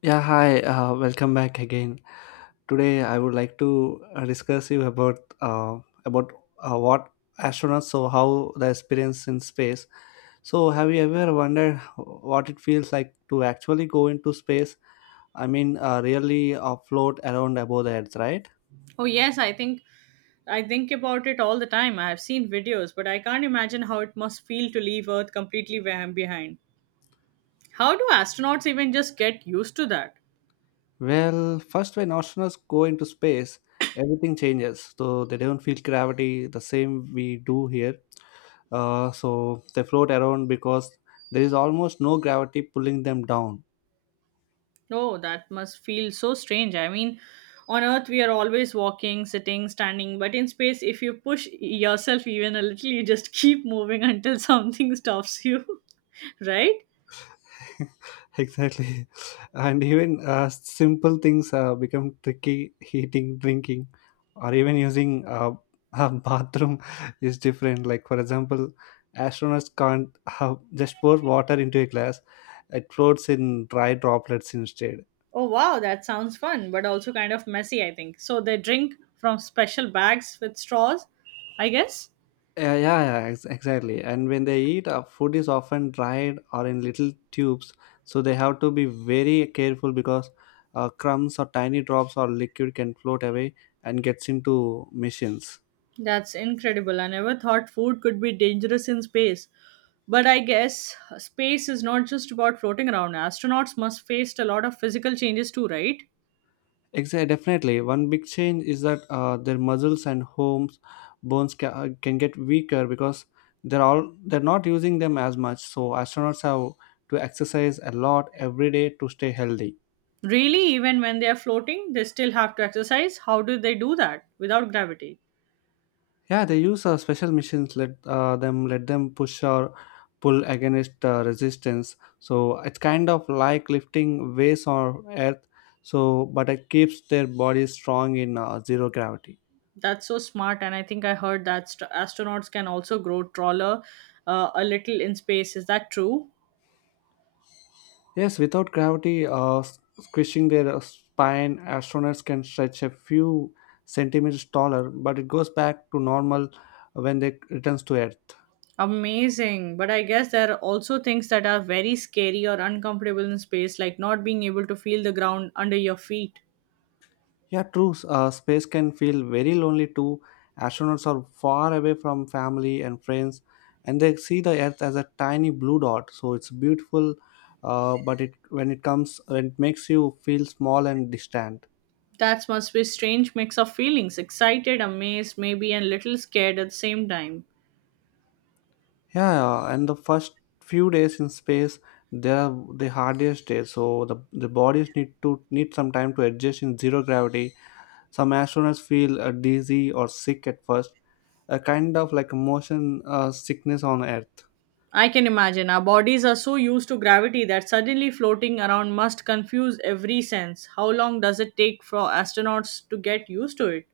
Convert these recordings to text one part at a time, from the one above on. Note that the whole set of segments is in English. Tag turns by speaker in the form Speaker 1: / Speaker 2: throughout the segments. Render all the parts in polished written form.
Speaker 1: Yeah, hi. Welcome back again. Today, I would like to discuss you about about what astronauts so how the experience in space. So, have you ever wondered what it feels like to actually go into space? I mean, really float around above the Earth, right?
Speaker 2: Oh yes, I think about it all the time. I have seen videos, but I can't imagine how it must feel to leave Earth completely behind. How do astronauts even just get used to that?
Speaker 1: Well, first, when astronauts go into space, everything changes. So they don't feel gravity the same we do here. So they float around because there is almost no gravity pulling them down.
Speaker 2: Oh, that must feel so strange. I mean, on Earth we are always walking, sitting, standing, but in space if you push yourself even a little, you just keep moving until something stops you, right?
Speaker 1: Exactly. And even simple things become tricky. Eating, drinking, or even using a bathroom is different. Like, for example, astronauts can't just pour water into a glass, it floats in dry droplets instead.
Speaker 2: Oh wow, that sounds fun, but also kind of messy, I think. So they drink from special bags with straws, I guess.
Speaker 1: Yeah, yeah, yeah, exactly. And when they eat, food is often dried or in little tubes, so they have to be very careful because crumbs or tiny drops or liquid can float away and gets into machines.
Speaker 2: That's incredible. I never thought food could be dangerous in space. But I guess space is not just about floating around. Astronauts must face a lot of physical changes too, right?
Speaker 1: Exactly, definitely. One big change is that their muscles and homes bones can get weaker because they're not using them as much. So astronauts have to exercise a lot every day to stay healthy.
Speaker 2: Really, even when they are floating, they still have to exercise. How do they do that without gravity?
Speaker 1: Yeah, they use special machines let them push or pull against resistance. So it's kind of like lifting weights on Earth. So, but it keeps their bodies strong in zero gravity.
Speaker 2: That's so smart. And I think I heard that astronauts can also grow taller a little in space. Is that true?
Speaker 1: Yes, without gravity squishing their spine, astronauts can stretch a few centimeters taller, but it goes back to normal when they returns to Earth.
Speaker 2: Amazing. But I guess there are also things that are very scary or uncomfortable in space, like not being able to feel the ground under your feet.
Speaker 1: Yeah, true. Space can feel very lonely too. Astronauts are far away from family and friends, and they see the Earth as a tiny blue dot. So it's beautiful, but it when it comes, it makes you feel small and distant.
Speaker 2: That must be a strange mix of feelings excited, amazed, maybe, and little scared at the same time.
Speaker 1: Yeah, and the first few days in space, they are the hardest days. So the bodies need some time to adjust in zero gravity. Some astronauts feel dizzy or sick at first, a kind of like motion sickness on Earth.
Speaker 2: I can imagine our bodies are so used to gravity that suddenly floating around must confuse every sense. How long does it take for astronauts to get used to it?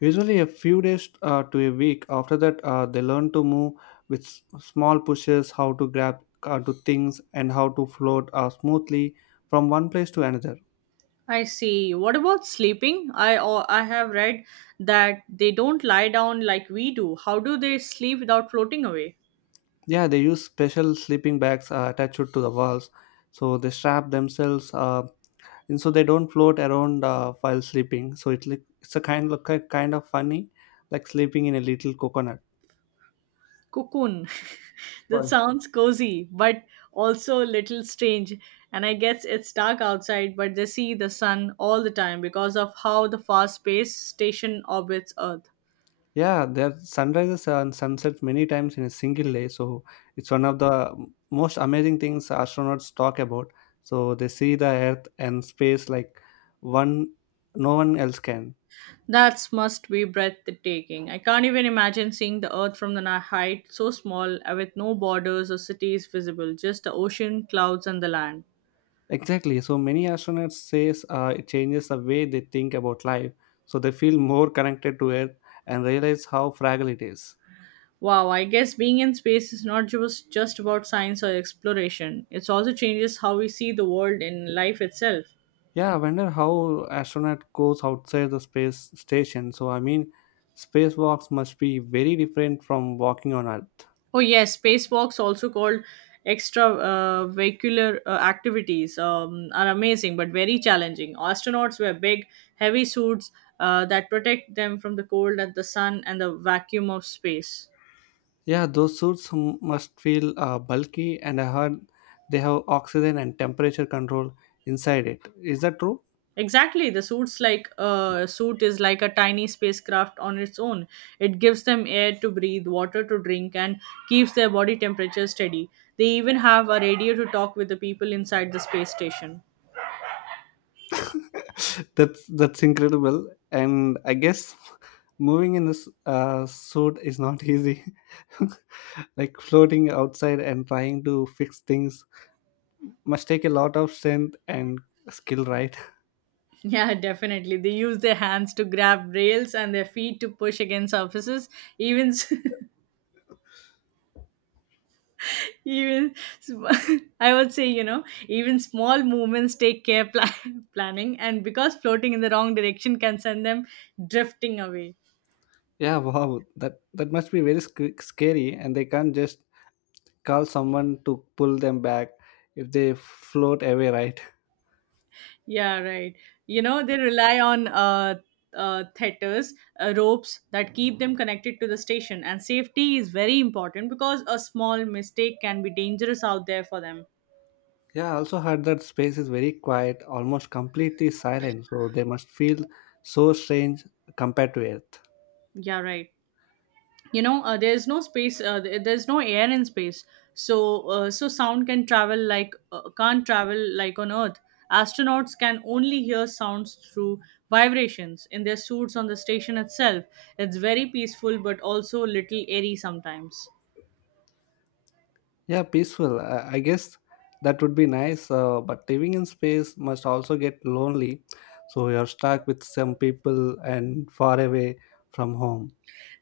Speaker 1: Usually, a few days to a week. After that, they learn to move with small pushes, how to grab onto things, and how to float smoothly from one place to another.
Speaker 2: I see. What about sleeping? I have read that they don't lie down like we do. How do they sleep without floating away?
Speaker 1: Yeah, they use special sleeping bags attached to the walls, so they strap themselves, and so they don't float around while sleeping. So it's a kind of funny, like sleeping in a little coconut.
Speaker 2: Cocoon. That
Speaker 1: Sorry.
Speaker 2: sounds cozy, but also a little strange. And I guess it's dark outside, but they see the sun all the time because of how the fast space station orbits Earth.
Speaker 1: Yeah, there sunrises and sunsets many times in a single day. So it's one of the most amazing things astronauts talk about. So they see the Earth and space like one no one else can.
Speaker 2: That must be breathtaking. I can't even imagine seeing the Earth from the height so small, with no borders or cities visible, just the ocean, clouds, and the land.
Speaker 1: Exactly. So many astronauts says it changes the way they think about life. So they feel more connected to Earth and realize how fragile it is.
Speaker 2: Wow, I guess being in space is not just about science or exploration. It also changes how we see the world and life itself.
Speaker 1: Yeah, I wonder how astronaut goes outside the space station. So I mean, spacewalks must be very different from walking on Earth.
Speaker 2: Oh, yes, spacewalks, also called extravehicular activities, are amazing but very challenging. Astronauts wear big, heavy suits that protect them from the cold and the sun and the vacuum of space.
Speaker 1: Yeah, those suits must feel bulky, and I heard they have oxygen and temperature control inside it. Is that true?
Speaker 2: Exactly, the suit is like a tiny spacecraft on its own. It gives them air to breathe, water to drink, and keeps their body temperature steady. They even have a radio to talk with the people inside the space station.
Speaker 1: That's incredible. And I guess moving in this suit is not easy. Like floating outside and trying to fix things must take a lot of strength and skill, right?
Speaker 2: Yeah, definitely. They use their hands to grab rails and their feet to push against surfaces. Even, s- even, sm- I would say, even small movements take care planning, and because floating in the wrong direction can send them drifting away.
Speaker 1: Yeah, wow, that must be very scary, and they can't just call someone to pull them back if they float away, right?
Speaker 2: Yeah, right. You know, they rely on tethers, ropes that keep them connected to the station, and safety is very important because a small mistake can be dangerous out there for them.
Speaker 1: Yeah, I also heard that space is very quiet, almost completely silent, so they must feel so strange compared to Earth.
Speaker 2: Yeah, right. There's no air in space, so sound can't travel like on Earth. Astronauts can only hear sounds through vibrations in their suits on the station itself. It's very peaceful, but also a little airy sometimes.
Speaker 1: Yeah, peaceful. I guess that would be nice, but living in space must also get lonely, so you're stuck with some people and far away from home.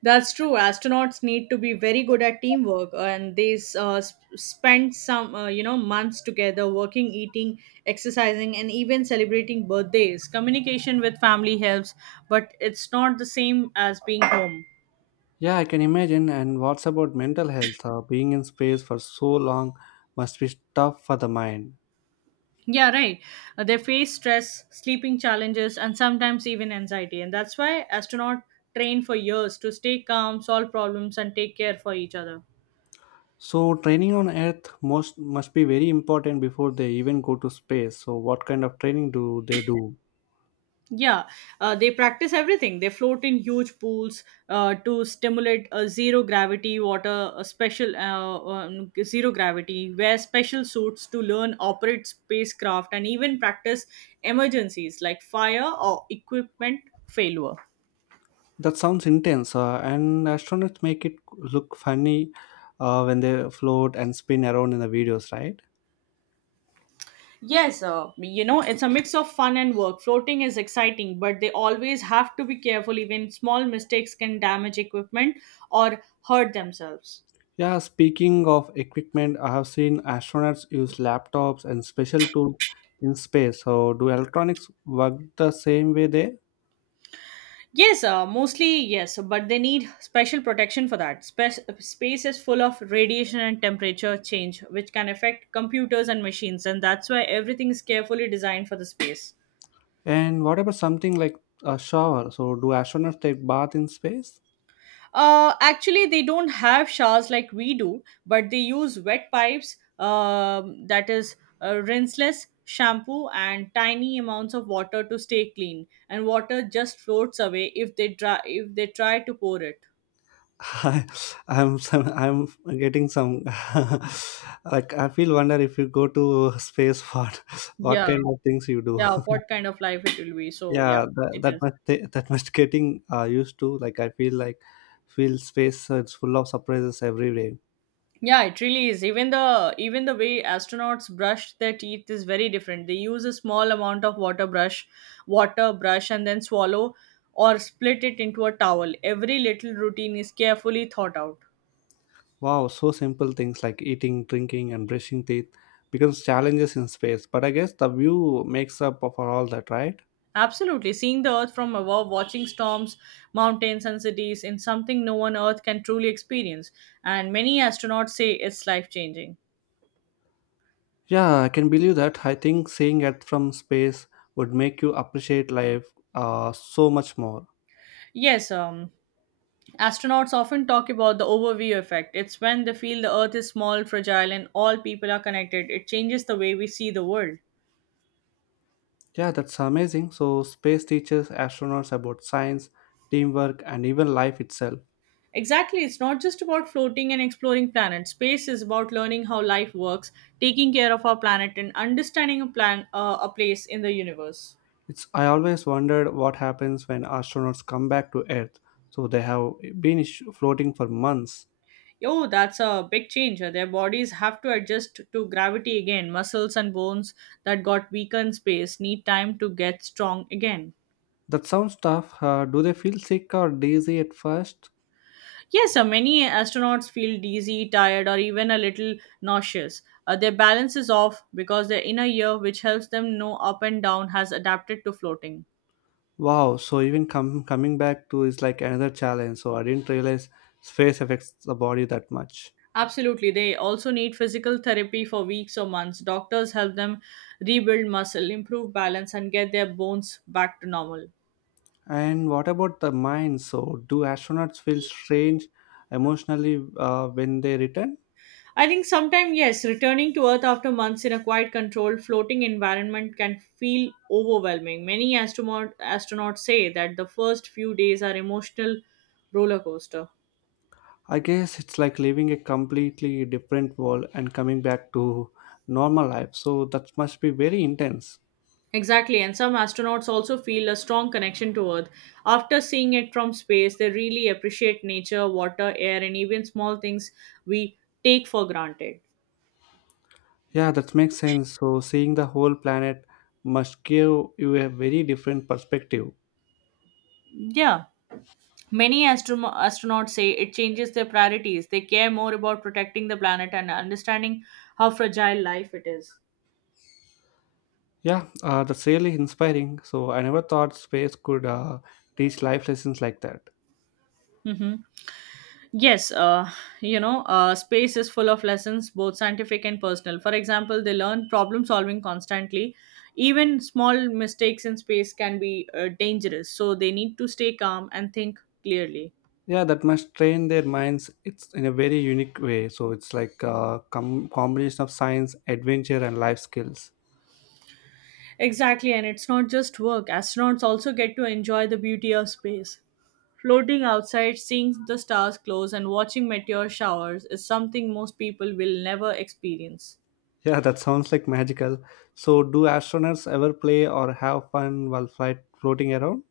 Speaker 2: That's true. Astronauts need to be very good at teamwork, and they spend some, months together working, eating, exercising, and even celebrating birthdays. Communication with family helps, but it's not the same as being home.
Speaker 1: Yeah, I can imagine. And what's about mental health? Being in space for so long must be tough for the mind.
Speaker 2: Yeah, right. They face stress, sleeping challenges, and sometimes even anxiety, and that's why astronauts train for years to stay calm, solve problems, and take care for each other.
Speaker 1: So training on Earth most must be very important before they even go to space. So what kind of training do they do?
Speaker 2: Yeah, they practice everything. They float in huge pools to stimulate zero gravity water, a special zero gravity, wear special suits to learn operate spacecraft, and even practice emergencies like fire or equipment failure.
Speaker 1: That sounds intense, and astronauts make it look funny when they float and spin around in the videos, right?
Speaker 2: Yes, it's a mix of fun and work. Floating is exciting, but they always have to be careful. Even small mistakes can damage equipment or hurt themselves.
Speaker 1: Yeah, speaking of equipment, I have seen astronauts use laptops and special tools in space. So, do electronics work the same way there?
Speaker 2: Yes, mostly yes, but they need special protection for that. Space is full of radiation and temperature change, which can affect computers and machines, and that's why everything is carefully designed for the space.
Speaker 1: And what about something like a shower? So, do astronauts take bath in space?
Speaker 2: Actually, they don't have showers like we do, but they use wet pipes, that is, rinseless shampoo, and tiny amounts of water to stay clean. And water just floats away if if they try to pour it.
Speaker 1: I, I'm I'm getting some like I feel wonder if you go to space what
Speaker 2: Yeah.
Speaker 1: kind of things you do.
Speaker 2: Yeah, what kind of life it will be, so yeah,
Speaker 1: Yeah, that,
Speaker 2: it
Speaker 1: that
Speaker 2: is.
Speaker 1: must ta- that must getting used to. Like I feel space, it's full of surprises every day.
Speaker 2: Yeah, it really is. Even the way astronauts brush their teeth is very different. They use a small amount of water brush and then swallow or split it into a towel. Every little routine is carefully thought out.
Speaker 1: Wow, so simple things like eating, drinking, and brushing teeth becomes challenges in space. But I guess the view makes up for all that, right?
Speaker 2: Absolutely, seeing the earth from above, watching storms, mountains and cities, in something no one earth can truly experience, and many astronauts say it's life changing.
Speaker 1: Yeah, I can believe that. I think seeing it from space would make you appreciate life so much more.
Speaker 2: Yes, astronauts often talk about the overview effect. It's when they feel the Earth is small, fragile, and all people are connected. It changes the way we see the world.
Speaker 1: Yeah, that's amazing. So, space teaches astronauts about science, teamwork, and even life itself.
Speaker 2: Exactly, it's not just about floating and exploring planets. Space is about learning how life works, taking care of our planet, and understanding a place in the universe.
Speaker 1: It's I always wondered what happens when astronauts come back to Earth. So they have been floating for months.
Speaker 2: Yo, that's a big change. Their bodies have to adjust to gravity again. Muscles and bones that got weaker in space need time to get strong again.
Speaker 1: That sounds tough. Do they feel sick or dizzy at first?
Speaker 2: Yes, many astronauts feel dizzy, tired, or even a little nauseous. Their balance is off because their inner ear, which helps them know up and down, has adapted to floating.
Speaker 1: Wow. So even coming back to is like another challenge. So I didn't realize space affects the body that much.
Speaker 2: Absolutely, they also need physical therapy for weeks or months. Doctors help them rebuild muscle, improve balance, and get their bones back to normal.
Speaker 1: And what about the mind? So, do astronauts feel strange emotionally when they return?
Speaker 2: I think sometime, yes, returning to Earth after months in a quiet, controlled, floating environment can feel overwhelming. Astronauts say that the first few days are emotional roller coaster.
Speaker 1: I guess it's like living a completely different world and coming back to normal life. So, that must be very intense.
Speaker 2: Exactly, and some astronauts also feel a strong connection to Earth. After seeing it from space, they really appreciate nature, water, air, and even small things we take for granted.
Speaker 1: Yeah, that makes sense. So, seeing the whole planet must give you a very different perspective.
Speaker 2: Yeah. Astronauts say it changes their priorities. They care more about protecting the planet and understanding how fragile life it is.
Speaker 1: Yeah, that's really inspiring. So, I never thought space could teach life lessons like that.
Speaker 2: Mm-hmm. Yes, space is full of lessons, both scientific and personal. For example, they learn problem solving constantly. Even small mistakes in space can be dangerous, so they need to stay calm and think clearly.
Speaker 1: Yeah, that must train their minds. It's in a very unique way, so it's like a combination of science, adventure, and life skills.
Speaker 2: Exactly, and it's not just work. Astronauts also get to enjoy the beauty of space. Floating outside, seeing the stars close, and watching meteor showers is something most people will never experience.
Speaker 1: Yeah, that sounds like magical. So do astronauts ever play or have fun while flight floating around?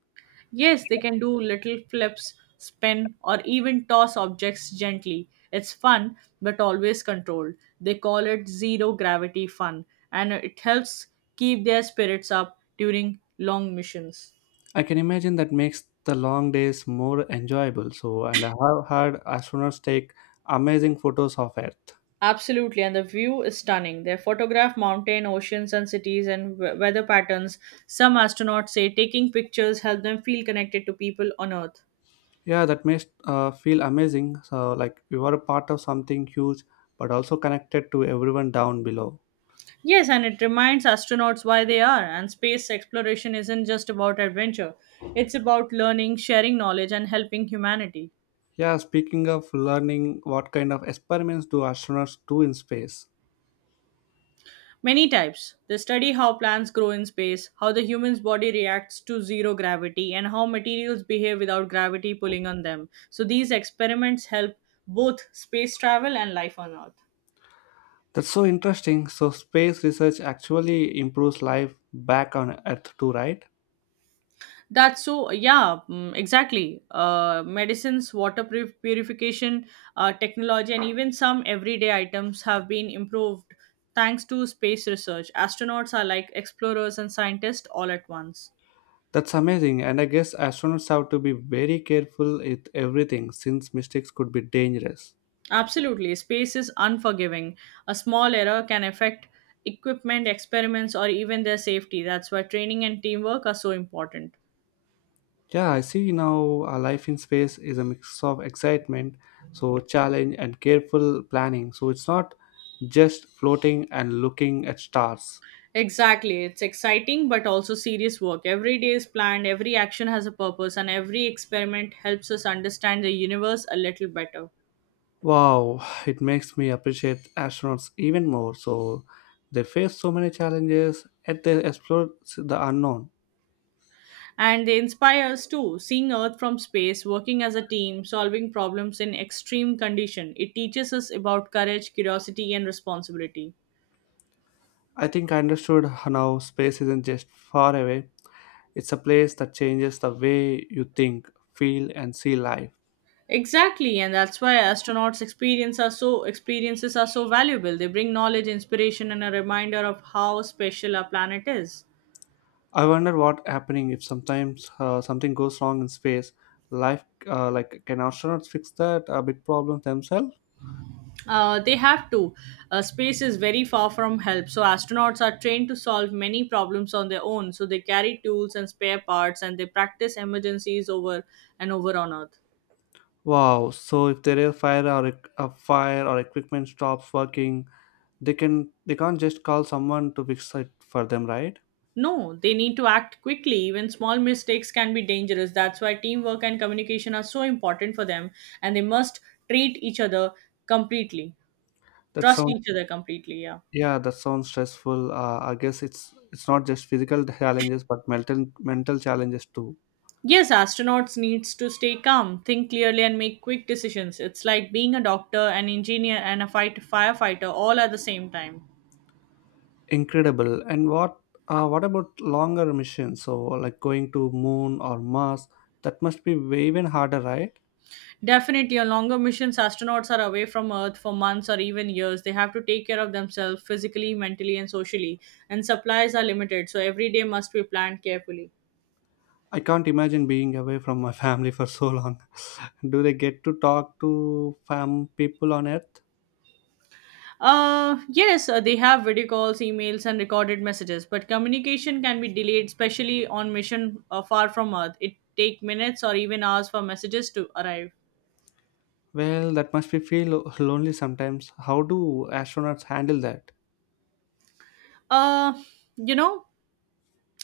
Speaker 2: Yes, they can do little flips, spin, or even toss objects gently. It's fun, but always controlled. They call it zero gravity fun, and it helps keep their spirits up during long missions.
Speaker 1: I can imagine that makes the long days more enjoyable. And I have heard astronauts take amazing photos of Earth.
Speaker 2: Absolutely, and the view is stunning. They photograph mountain, oceans, and cities and weather patterns. Some astronauts say taking pictures help them feel connected to people on Earth.
Speaker 1: Yeah, that makes feel amazing, so like you are a part of something huge, but also connected to everyone down below.
Speaker 2: Yes, and it reminds astronauts why they are. And space exploration isn't just about adventure, it's about learning, sharing knowledge, and helping humanity.
Speaker 1: Yeah, speaking of learning, what kind of experiments do astronauts do in space?
Speaker 2: Many types. They study how plants grow in space, how the human's body reacts to zero gravity, and how materials behave without gravity pulling on them. So these experiments help both space travel and life on Earth.
Speaker 1: That's so interesting. So, space research actually improves life back on Earth, too, right?
Speaker 2: That's so, yeah, mm, exactly. Medicines, water purification, technology, and even some everyday items have been improved thanks to space research. Astronauts are like explorers and scientists all at once.
Speaker 1: That's amazing. And I guess astronauts have to be very careful with everything since mistakes could be dangerous.
Speaker 2: Absolutely. Space is unforgiving. A small error can affect equipment, experiments, or even their safety. That's why training and teamwork are so important.
Speaker 1: Yeah, I see now life in space is a mix of excitement, so challenge, and careful planning. So, it's not just floating and looking at stars.
Speaker 2: Exactly. It's exciting but also serious work. Every day is planned, every action has a purpose, and every experiment helps us understand the universe a little better.
Speaker 1: Wow, it makes me appreciate astronauts even more. So they face so many challenges yet they explore the unknown.
Speaker 2: And they inspire us too. Seeing Earth from space, working as a team, solving problems in extreme condition. It teaches us about courage, curiosity, and responsibility.
Speaker 1: I think I understood now space isn't just far away, it's a place that changes the way you think, feel, and see life.
Speaker 2: Exactly, and that's why astronauts' experiences are so valuable. They bring knowledge, inspiration, and a reminder of how special our planet is.
Speaker 1: I wonder what happening if sometimes something goes wrong in space. Life Like, can astronauts fix that big problem themselves?
Speaker 2: They have to. Space is very far from help, so astronauts are trained to solve many problems on their own. So they carry tools and spare parts, and they practice emergencies over and over on Earth.
Speaker 1: Wow! So if their air fire or ec- a fire or equipment stops working, they can't just call someone to fix it for them, right?
Speaker 2: No, they need to act quickly. Even small mistakes can be dangerous. That's why teamwork and communication are so important for them, and they must treat each other completely.
Speaker 1: That
Speaker 2: Trust
Speaker 1: sounds
Speaker 2: each other completely. Yeah.
Speaker 1: Yeah, that sounds stressful. I guess it's not just physical challenges, but mental challenges too.
Speaker 2: Yes, astronauts needs to stay calm, think clearly, and make quick decisions. It's like being a doctor, an engineer, and a fight firefighter all at the same time.
Speaker 1: Incredible. And what about longer missions? So like going to Moon or Mars, that must be way even harder, right?
Speaker 2: Definitely, on longer missions astronauts are away from Earth for months or even years. They have to take care of themselves physically, mentally, and socially, and supplies are limited, so every day must be planned carefully.
Speaker 1: I can't imagine being away from my family for so long. Do they get to talk to fam people on Earth?
Speaker 2: Yes, they have video calls, emails, and recorded messages, but communication can be delayed, especially on mission far from Earth. It take minutes or even hours for messages to arrive.
Speaker 1: Well, that must be feel lonely sometimes. How do astronauts handle that?
Speaker 2: Uh, you know,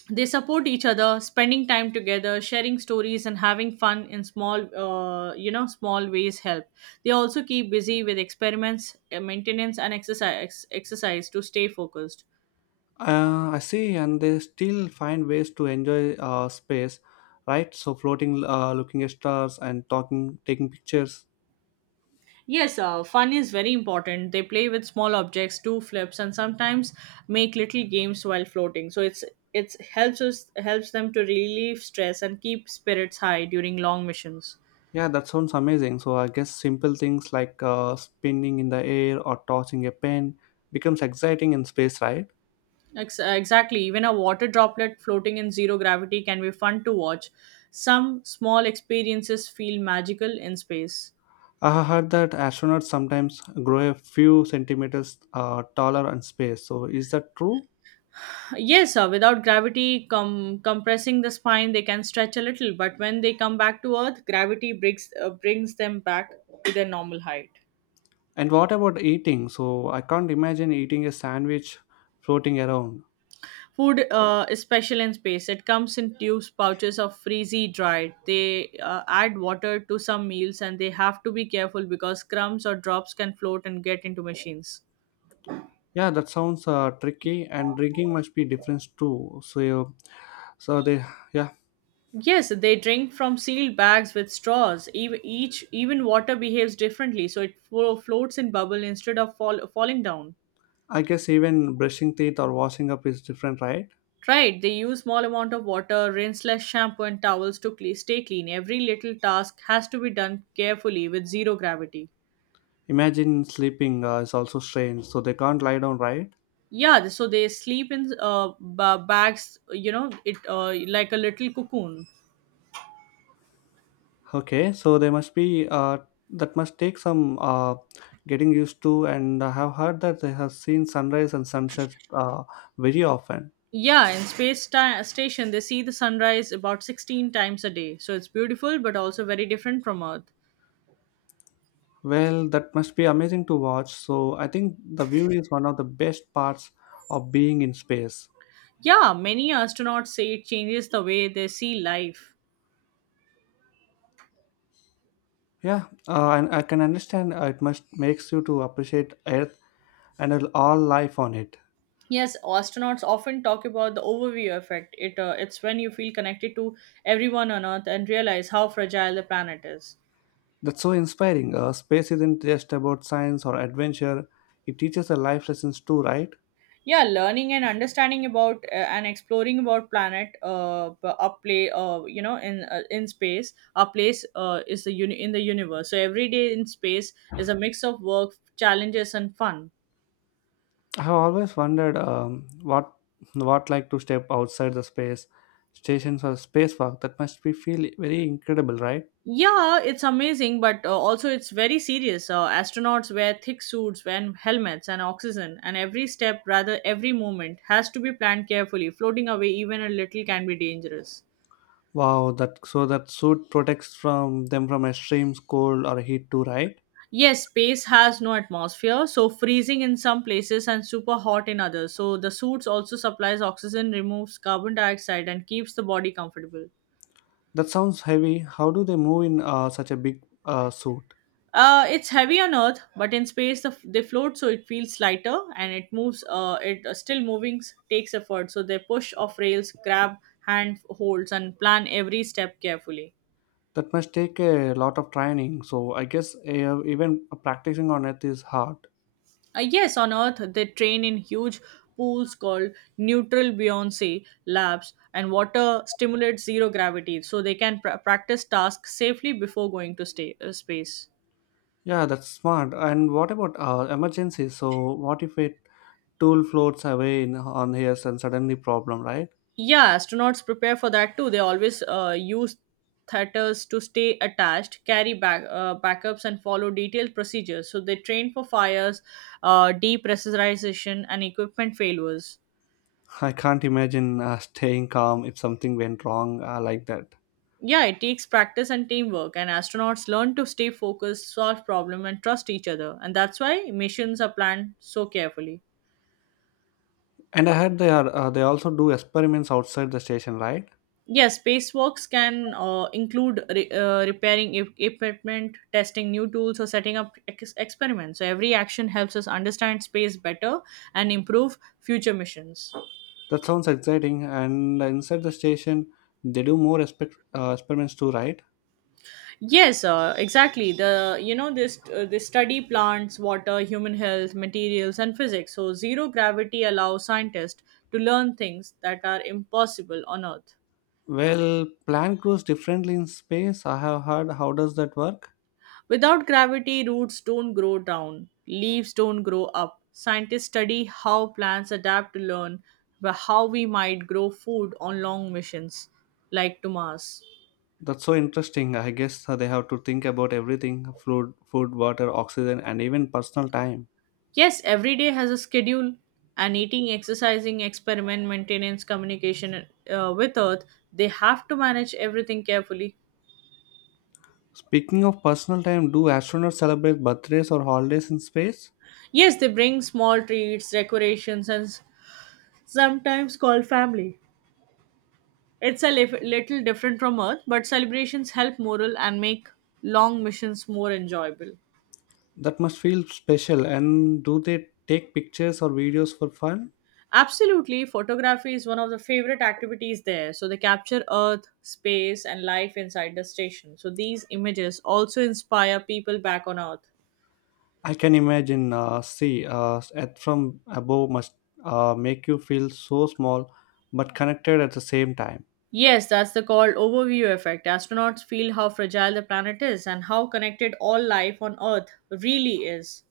Speaker 2: they support each other, spending time together, sharing stories, and having fun in small, small ways help. They also keep busy with experiments, maintenance, and exercise to stay focused.
Speaker 1: I see, and they still find ways to enjoy space, right? So floating, looking at stars, and talking, taking pictures.
Speaker 2: Yes, fun is very important. They play with small objects, do flips, and sometimes make little games while floating. So it's helps them to relieve stress and keep spirits high during long missions.
Speaker 1: Yeah, that sounds amazing. So I guess simple things like spinning in the air or tossing a pen becomes exciting in space, right?
Speaker 2: Exactly. Even a water droplet floating in zero gravity can be fun to watch. Some small experiences feel magical in space.
Speaker 1: I heard that astronauts sometimes grow a few centimeters taller in space. So is that true?
Speaker 2: Yes, sir. Without gravity compressing the spine, they can stretch a little, but when they come back to Earth, gravity brings them back to their normal height.
Speaker 1: And what about eating? So I can't imagine eating a sandwich floating around.
Speaker 2: Food is special in space. It comes in tubes, pouches of freezy dried. They add water to some meals, and they have to be careful because crumbs or drops can float and get into machines.
Speaker 1: Yeah, that sounds tricky, and drinking must be different too. So, they, yeah,
Speaker 2: Yes, they drink from sealed bags with straws. Even water behaves differently, so it floats in bubble instead of falling down.
Speaker 1: I guess even brushing teeth or washing up is different, right?
Speaker 2: Right, they use small amount of water, rinse less shampoo and towels to cle stay clean. Every little task has to be done carefully with zero gravity.
Speaker 1: Imagine sleeping is also strange, so they can't lie down, right?
Speaker 2: Yeah, so they sleep in bags, you know, it like a little cocoon.
Speaker 1: Okay, so they must be that must take some getting used to, and I have heard that they have seen sunrise and sunsets very often.
Speaker 2: Yeah, in space station they see the sunrise about 16 times a day. So it's beautiful but also very different from Earth.
Speaker 1: Well, that must be amazing to watch. So I think the view is one of the best parts of being in space.
Speaker 2: Yeah, many astronauts say it changes the way they see life.
Speaker 1: Yeah, and I can understand it must makes you to appreciate Earth and all life on it.
Speaker 2: Yes, astronauts often talk about the overview effect. It's when you feel connected to everyone on Earth and realize how fragile the planet is.
Speaker 1: That's so inspiring. Space isn't just about science or adventure; it teaches the life lessons too, right?
Speaker 2: Yeah, learning and understanding about and exploring about planet p- a play you know in space a place in the universe. So every day in space is a mix of work, challenges, and fun.
Speaker 1: I have always wondered what like to step outside the space stations or spacewalk. That must be feel very incredible, right?
Speaker 2: Yeah, it's amazing, but also it's very serious. Astronauts wear thick suits and helmets and oxygen, and every step, rather every movement, has to be planned carefully. Floating away even a little can be dangerous.
Speaker 1: Wow, that so that suit protects from them from extreme cold or heat too, right?
Speaker 2: Yes, space has no atmosphere, so freezing in some places and super hot in others. So the suits also supplies oxygen, removes carbon dioxide, and keeps the body comfortable.
Speaker 1: That sounds heavy. How do they move in such a big suit?
Speaker 2: It's heavy on Earth, but in space they float, so it feels lighter and it moves. It Still moving takes effort, so they push off rails, grab hand holds, and plan every step carefully.
Speaker 1: That must take a lot of training. So I guess even practicing on it is hard.
Speaker 2: Yes, on Earth they train in huge pools called neutral buoyancy labs, and water stimulates zero gravity, so they can practice tasks safely before going to stay, space.
Speaker 1: Yeah, that's smart. And what about emergencies? So what if a tool floats away in, on here and suddenly problem, right?
Speaker 2: Yeah, astronauts prepare for that too. They always use theters to stay attached, carry back backups, and follow detailed procedures. So they train for fires, depressurization, and equipment failures.
Speaker 1: I can't imagine staying calm if something went wrong like that.
Speaker 2: Yeah, it takes practice and teamwork, and astronauts learn to stay focused, solve problems, and trust each other. And that's why missions are planned so carefully.
Speaker 1: And I heard they also do experiments outside the station, right?
Speaker 2: Yes, spacewalks can include repairing equipment, testing new tools, or setting up experiments. So, every action helps us understand space better and improve future missions.
Speaker 1: That sounds exciting. And inside the station, they do more experiments too, right?
Speaker 2: Yes, exactly. The you know this this study plants, water, human health, materials, and physics. So, zero gravity allows scientists to learn things that are impossible on Earth.
Speaker 1: Well, plan crews differently in space. I have heard. How does that work?
Speaker 2: Without gravity, roots don't grow down, leaves don't grow up. Scientists study how plants adapt to learn how we might grow food on long missions, like to Mars.
Speaker 1: That's so interesting. I guess they have to think about everything: food, water, oxygen, and even personal time.
Speaker 2: Yes, every day has a schedule, and eating, exercising, experiment, maintenance, communication with Earth, they have to manage everything carefully.
Speaker 1: Speaking of personal time, do astronauts celebrate birthdays or holidays in space?
Speaker 2: Yes, they bring small treats, decorations, and sometimes call family. It's a little different from Earth, but celebrations help morale and make long missions more enjoyable.
Speaker 1: That must feel special. And do they take pictures or videos for fun?
Speaker 2: Absolutely, photography is one of the favorite activities there. So they capture Earth, space, and life inside the station. So these images also inspire people back on Earth.
Speaker 1: I can imagine. See, at from above must make you feel so small, but connected at the same time.
Speaker 2: Yes, that's the called overview effect. Astronauts feel how fragile the planet is and how connected all life on Earth really is.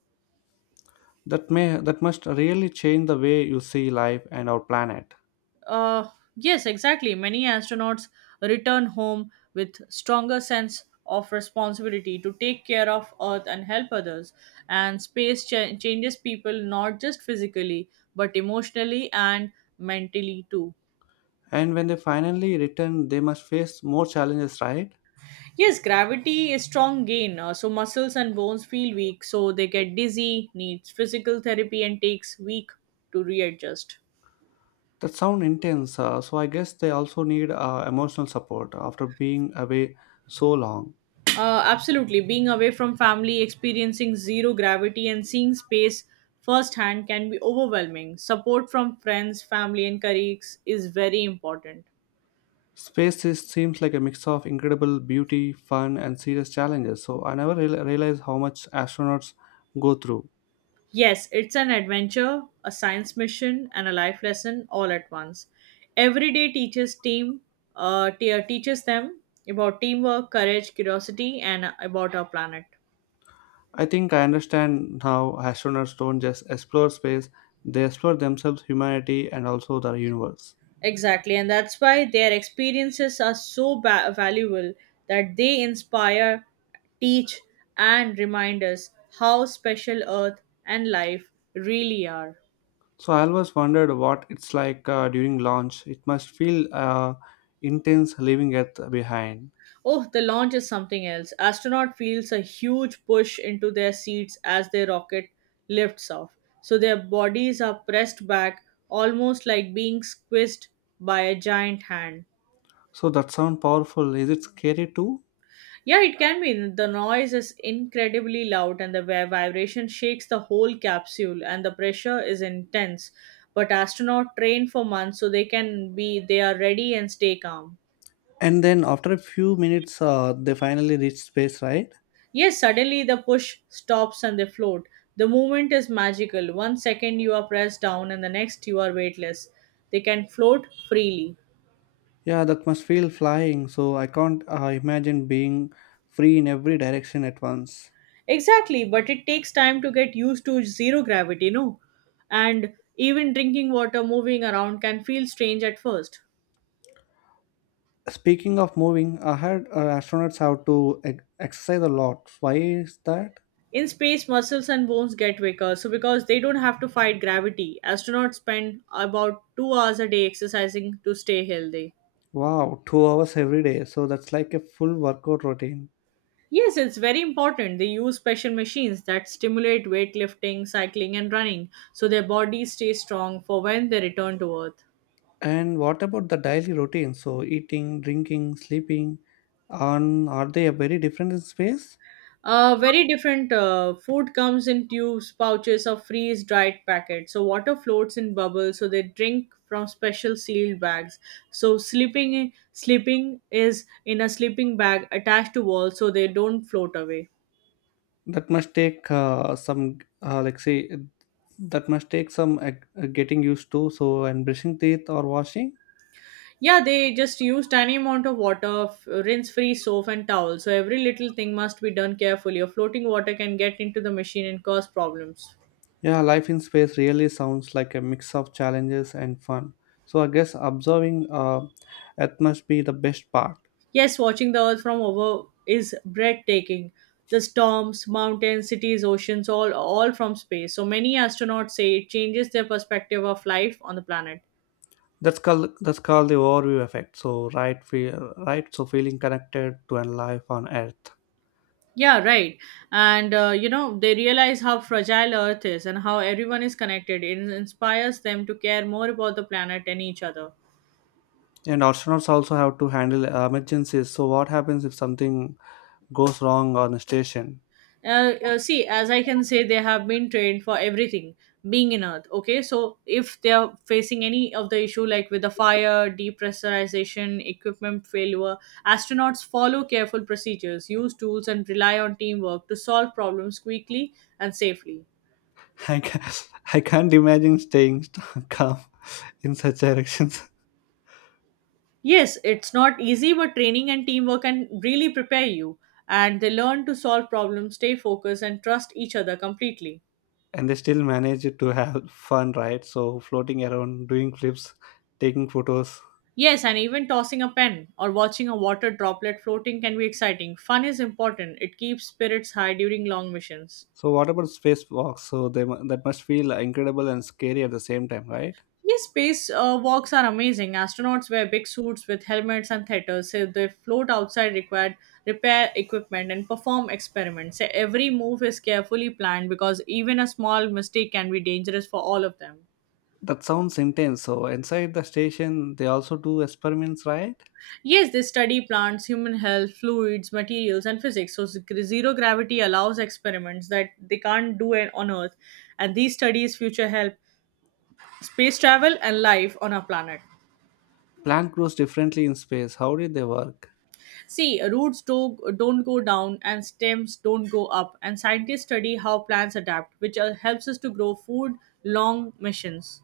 Speaker 1: That may that must really change the way you see life and our planet.
Speaker 2: Uh, yes, exactly. Many astronauts return home with stronger sense of responsibility to take care of Earth and help others. And space changes people not just physically but emotionally and mentally too.
Speaker 1: And when they finally return, they must face more challenges, right?
Speaker 2: Yes, gravity is strong gain. So muscles and bones feel weak, so they get dizzy, needs physical therapy, and takes week to readjust.
Speaker 1: That sound intense. So I guess they also need emotional support after being away so long.
Speaker 2: Absolutely. Being away from family, experiencing zero gravity, and seeing space firsthand can be overwhelming. Support from friends, family, and colleagues is very important.
Speaker 1: Space is, seems like a mix of incredible beauty, fun, and serious challenges. So I never realized how much astronauts go through.
Speaker 2: Yes, it's an adventure, a science mission, and a life lesson all at once. Every day teaches them about teamwork, courage, curiosity, and about our planet.
Speaker 1: I think I understand how astronauts don't just explore space, they explore themselves, humanity, and also the universe.
Speaker 2: Exactly, and that's why their experiences are so valuable that they inspire, teach, and remind us how special Earth and life really are.
Speaker 1: So I always wondered what it's like during launch. It must feel intense leaving Earth behind.
Speaker 2: Oh, the launch is something else. Astronaut feels a huge push into their seats as their rocket lifts off. So their bodies are pressed back almost like being squeezed by a giant hand.
Speaker 1: So that sounds powerful. Is it scary too?
Speaker 2: Yeah, it can be. The noise is incredibly loud, and the vibration shakes the whole capsule, and the pressure is intense. But astronauts train for months, so they can be they are ready and stay calm.
Speaker 1: And then after a few minutes, they finally reach space, right?
Speaker 2: Yes, suddenly the push stops and they float. The movement is magical. One second you are pressed down, and the next you are weightless. They can float freely.
Speaker 1: Yeah, that must feel flying. So I can't imagine being free in every direction at once.
Speaker 2: Exactly, but it takes time to get used to zero gravity, no? And even drinking water moving around can feel strange at first.
Speaker 1: Speaking of moving, I heard astronauts have to exercise a lot. Why is that?
Speaker 2: In space, muscles and bones get weaker, so because they don't have to fight gravity, astronauts spend about 2 hours a day exercising to stay healthy.
Speaker 1: Wow, 2 hours every day. So that's like a full workout routine.
Speaker 2: Yes, it's very important. They use special machines that stimulate weightlifting, cycling, and running so their bodies stay strong for when they return to Earth.
Speaker 1: And what about the daily routine? So eating, drinking, sleeping, and are they very different in space?
Speaker 2: Very different. Food comes in tubes, pouches, or freeze dried packets. So water floats in bubbles. So they drink from special sealed bags. So sleeping is in a sleeping bag attached to walls, so they don't float away.
Speaker 1: That must take that must take some getting used to. So and brushing teeth or washing.
Speaker 2: Yeah, they just use tiny amount of water, rinse-free soap and towel. So every little thing must be done carefully, or floating water can get into the machine and cause problems.
Speaker 1: Yeah, life in space really sounds like a mix of challenges and fun. So I guess observing Earth must be the best part.
Speaker 2: Yes, watching the Earth from above is breathtaking. The storms, mountains, cities, oceans, all from space. So many astronauts say it changes their perspective of life on the planet.
Speaker 1: That's called the overview effect. So right, feel, right. So feeling connected to a life on Earth.
Speaker 2: Yeah, right. And they realize how fragile Earth is and how everyone is connected. It inspires them to care more about the planet and each other.
Speaker 1: And astronauts also have to handle emergencies. So what happens if something goes wrong on a station.
Speaker 2: See, as I can say, they have been trained for everything being in Earth. Okay, so if they are facing any of the issue like with the fire, depressurization, equipment failure, astronauts follow careful procedures, use tools, and rely on teamwork to solve problems quickly and safely.
Speaker 1: I can't, I can't imagine staying calm in such directions.
Speaker 2: Yes, it's not easy, but training and teamwork can really prepare you. And they learn to solve problems, stay focused, and trust each other completely.
Speaker 1: And they still manage to have fun, right? So floating around, doing flips, taking photos.
Speaker 2: Yes, and even tossing a pen or watching a water droplet floating can be exciting. Fun is important, it keeps spirits high during long missions.
Speaker 1: So what about spacewalks? So they that must feel incredible and scary at the same time, right?
Speaker 2: Yes, space walks are amazing. Astronauts wear big suits with helmets and theaters, so they float outside required repair equipment and perform experiments. So every move is carefully planned because even a small mistake can be dangerous for all of them.
Speaker 1: That sounds intense. So inside the station, they also do experiments, right?
Speaker 2: Yes, they study plants, human health, fluids, materials, and physics. So zero gravity allows experiments that they can't do it on Earth, and these studies future help space travel and life on our planet.
Speaker 1: Plant grows differently in space. How did they work?
Speaker 2: See, roots don't go down and stems don't go up, and scientists study how plants adapt, which helps us to grow food long missions.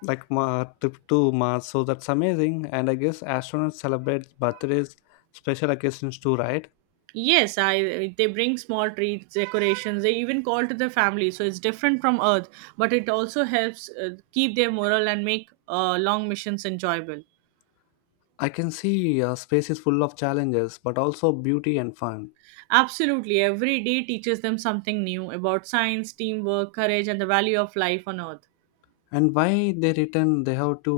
Speaker 1: Like Mar trip to Mars. So that's amazing. And I guess astronauts celebrate birthdays, special occasions too, right?
Speaker 2: Yes, they bring small treats, decorations. They even call to the family, so it's different from Earth, but it also helps keep their morale and make long missions enjoyable.
Speaker 1: I can see space is full of challenges, but also beauty and fun.
Speaker 2: Absolutely, every day teaches them something new about science, teamwork, courage, and the value of life on Earth.
Speaker 1: And why they return they have to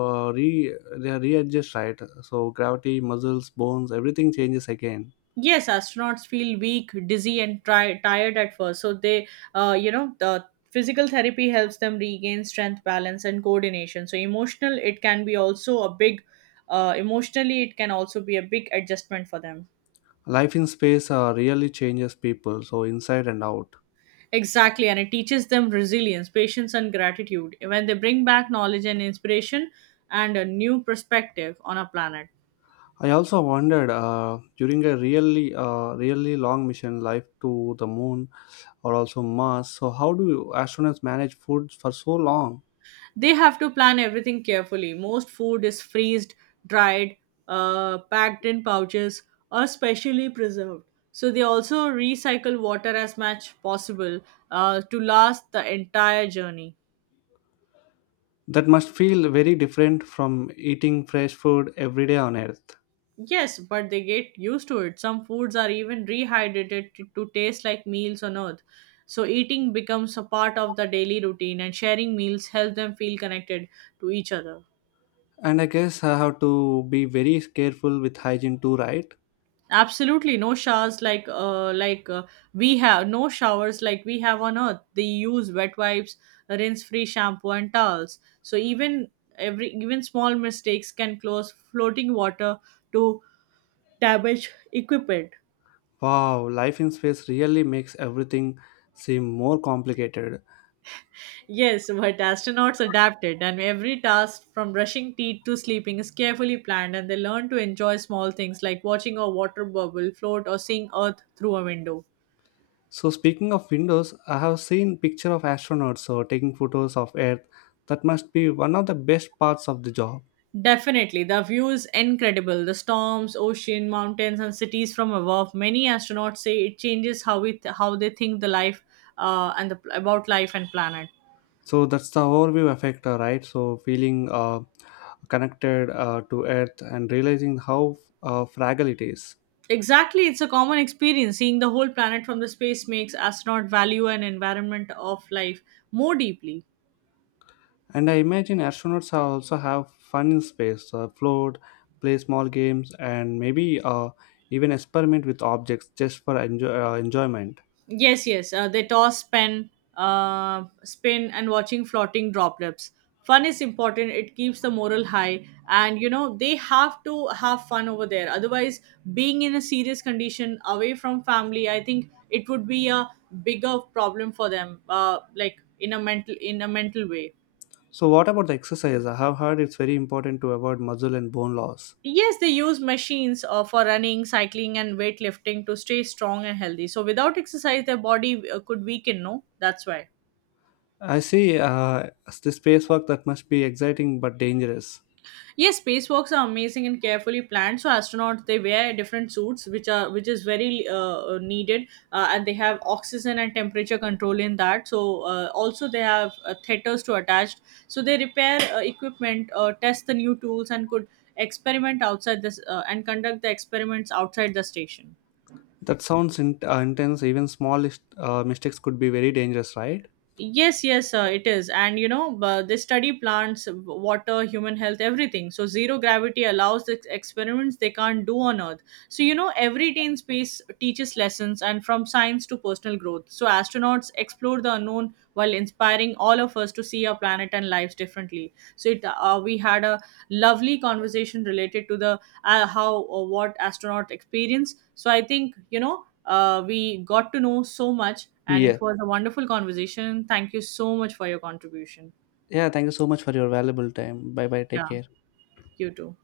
Speaker 1: re they are readjust, right? So gravity, muscles, bones, everything changes again.
Speaker 2: Yes, astronauts feel weak, dizzy, and tired at first. So they, the physical therapy helps them regain strength, balance, and coordination. So emotional, it can be also a big, emotionally, it can also be a big adjustment for them.
Speaker 1: Life in space really changes people, so inside and out.
Speaker 2: Exactly, and it teaches them resilience, patience, and gratitude. When they bring back knowledge and inspiration and a new perspective on a planet.
Speaker 1: I also wondered during a really long mission life to the moon or also Mars. So how do astronauts manage food for so long?
Speaker 2: They have to plan everything carefully. Most food is freezed, dried, packed in pouches, or specially preserved. So they also recycle water as much possible to last the entire journey.
Speaker 1: That must feel very different from eating fresh food every day on Earth.
Speaker 2: Yes, but they get used to it. Some foods are even rehydrated to taste like meals on earth. So eating becomes a part of the daily routine, and sharing meals help them feel connected to each other.
Speaker 1: And I guess I have to be very careful with hygiene too, right?
Speaker 2: Absolutely, no showers like we have no showers like we have on earth. They use wet wipes, rinse free shampoo, and towels. So even small mistakes can cause floating water to damage equipment.
Speaker 1: Wow, life in space really makes everything seem more complicated.
Speaker 2: Yes, but astronauts adapted, and every task from brushing teeth to sleeping is carefully planned, and they learn to enjoy small things like watching a water bubble float or seeing earth through a window.
Speaker 1: So speaking of windows, I have seen picture of astronauts so taking photos of Earth. That must be one of the best parts of the job.
Speaker 2: Definitely. The view is incredible. The storms, ocean, mountains, and cities from above. Many astronauts say it changes how they think the life about life and planet.
Speaker 1: So that's the overview effect, right? So feeling connected to Earth and realizing how fragile it is.
Speaker 2: Exactly, it's a common experience. Seeing the whole planet from the space makes astronaut value and environment of life more deeply.
Speaker 1: And I imagine astronauts are also have fun in space, float, play small games, and maybe even experiment with objects just for enjoyment.
Speaker 2: Yes, yes. They toss, pen, spin, and watching floating droplets. Fun is important. It keeps the moral high, and you know they have to have fun over there. Otherwise, being in a serious condition away from family, I think it would be a bigger problem for them. Like in a mental way.
Speaker 1: So, what about the exercise? I have heard it's very important to avoid muscle and bone loss.
Speaker 2: Yes, they use machines for running, cycling, and weightlifting to stay strong and healthy. So without exercise, their body could weaken. No, that's why.
Speaker 1: I see the space work that must be exciting but dangerous.
Speaker 2: Yes, spacewalks are amazing and carefully planned. So astronauts they wear different suits, which is very needed, and they have oxygen and temperature control in that. So also they have theters to attach. So they repair equipment, test the new tools, and could experiment outside this and conduct the experiments outside the station.
Speaker 1: That sounds intense. Even small mistakes could be very dangerous, right?
Speaker 2: Yes, yes, it is. And you know, they study plants, water, human health, everything. So, zero gravity allows the experiments they can't do on Earth. So, you know, every day in space teaches lessons and from science to personal growth. So, astronauts explore the unknown while inspiring all of us to see our planet and lives differently. So, we had a lovely conversation related to the how or what astronaut experience. So I think we got to know so much, and
Speaker 1: Yes.
Speaker 2: it was a wonderful conversation. Thank you so much for your contribution.
Speaker 1: Yeah, thank you so much for your valuable time. Bye bye. Take
Speaker 2: Yeah,
Speaker 1: care.
Speaker 2: you too.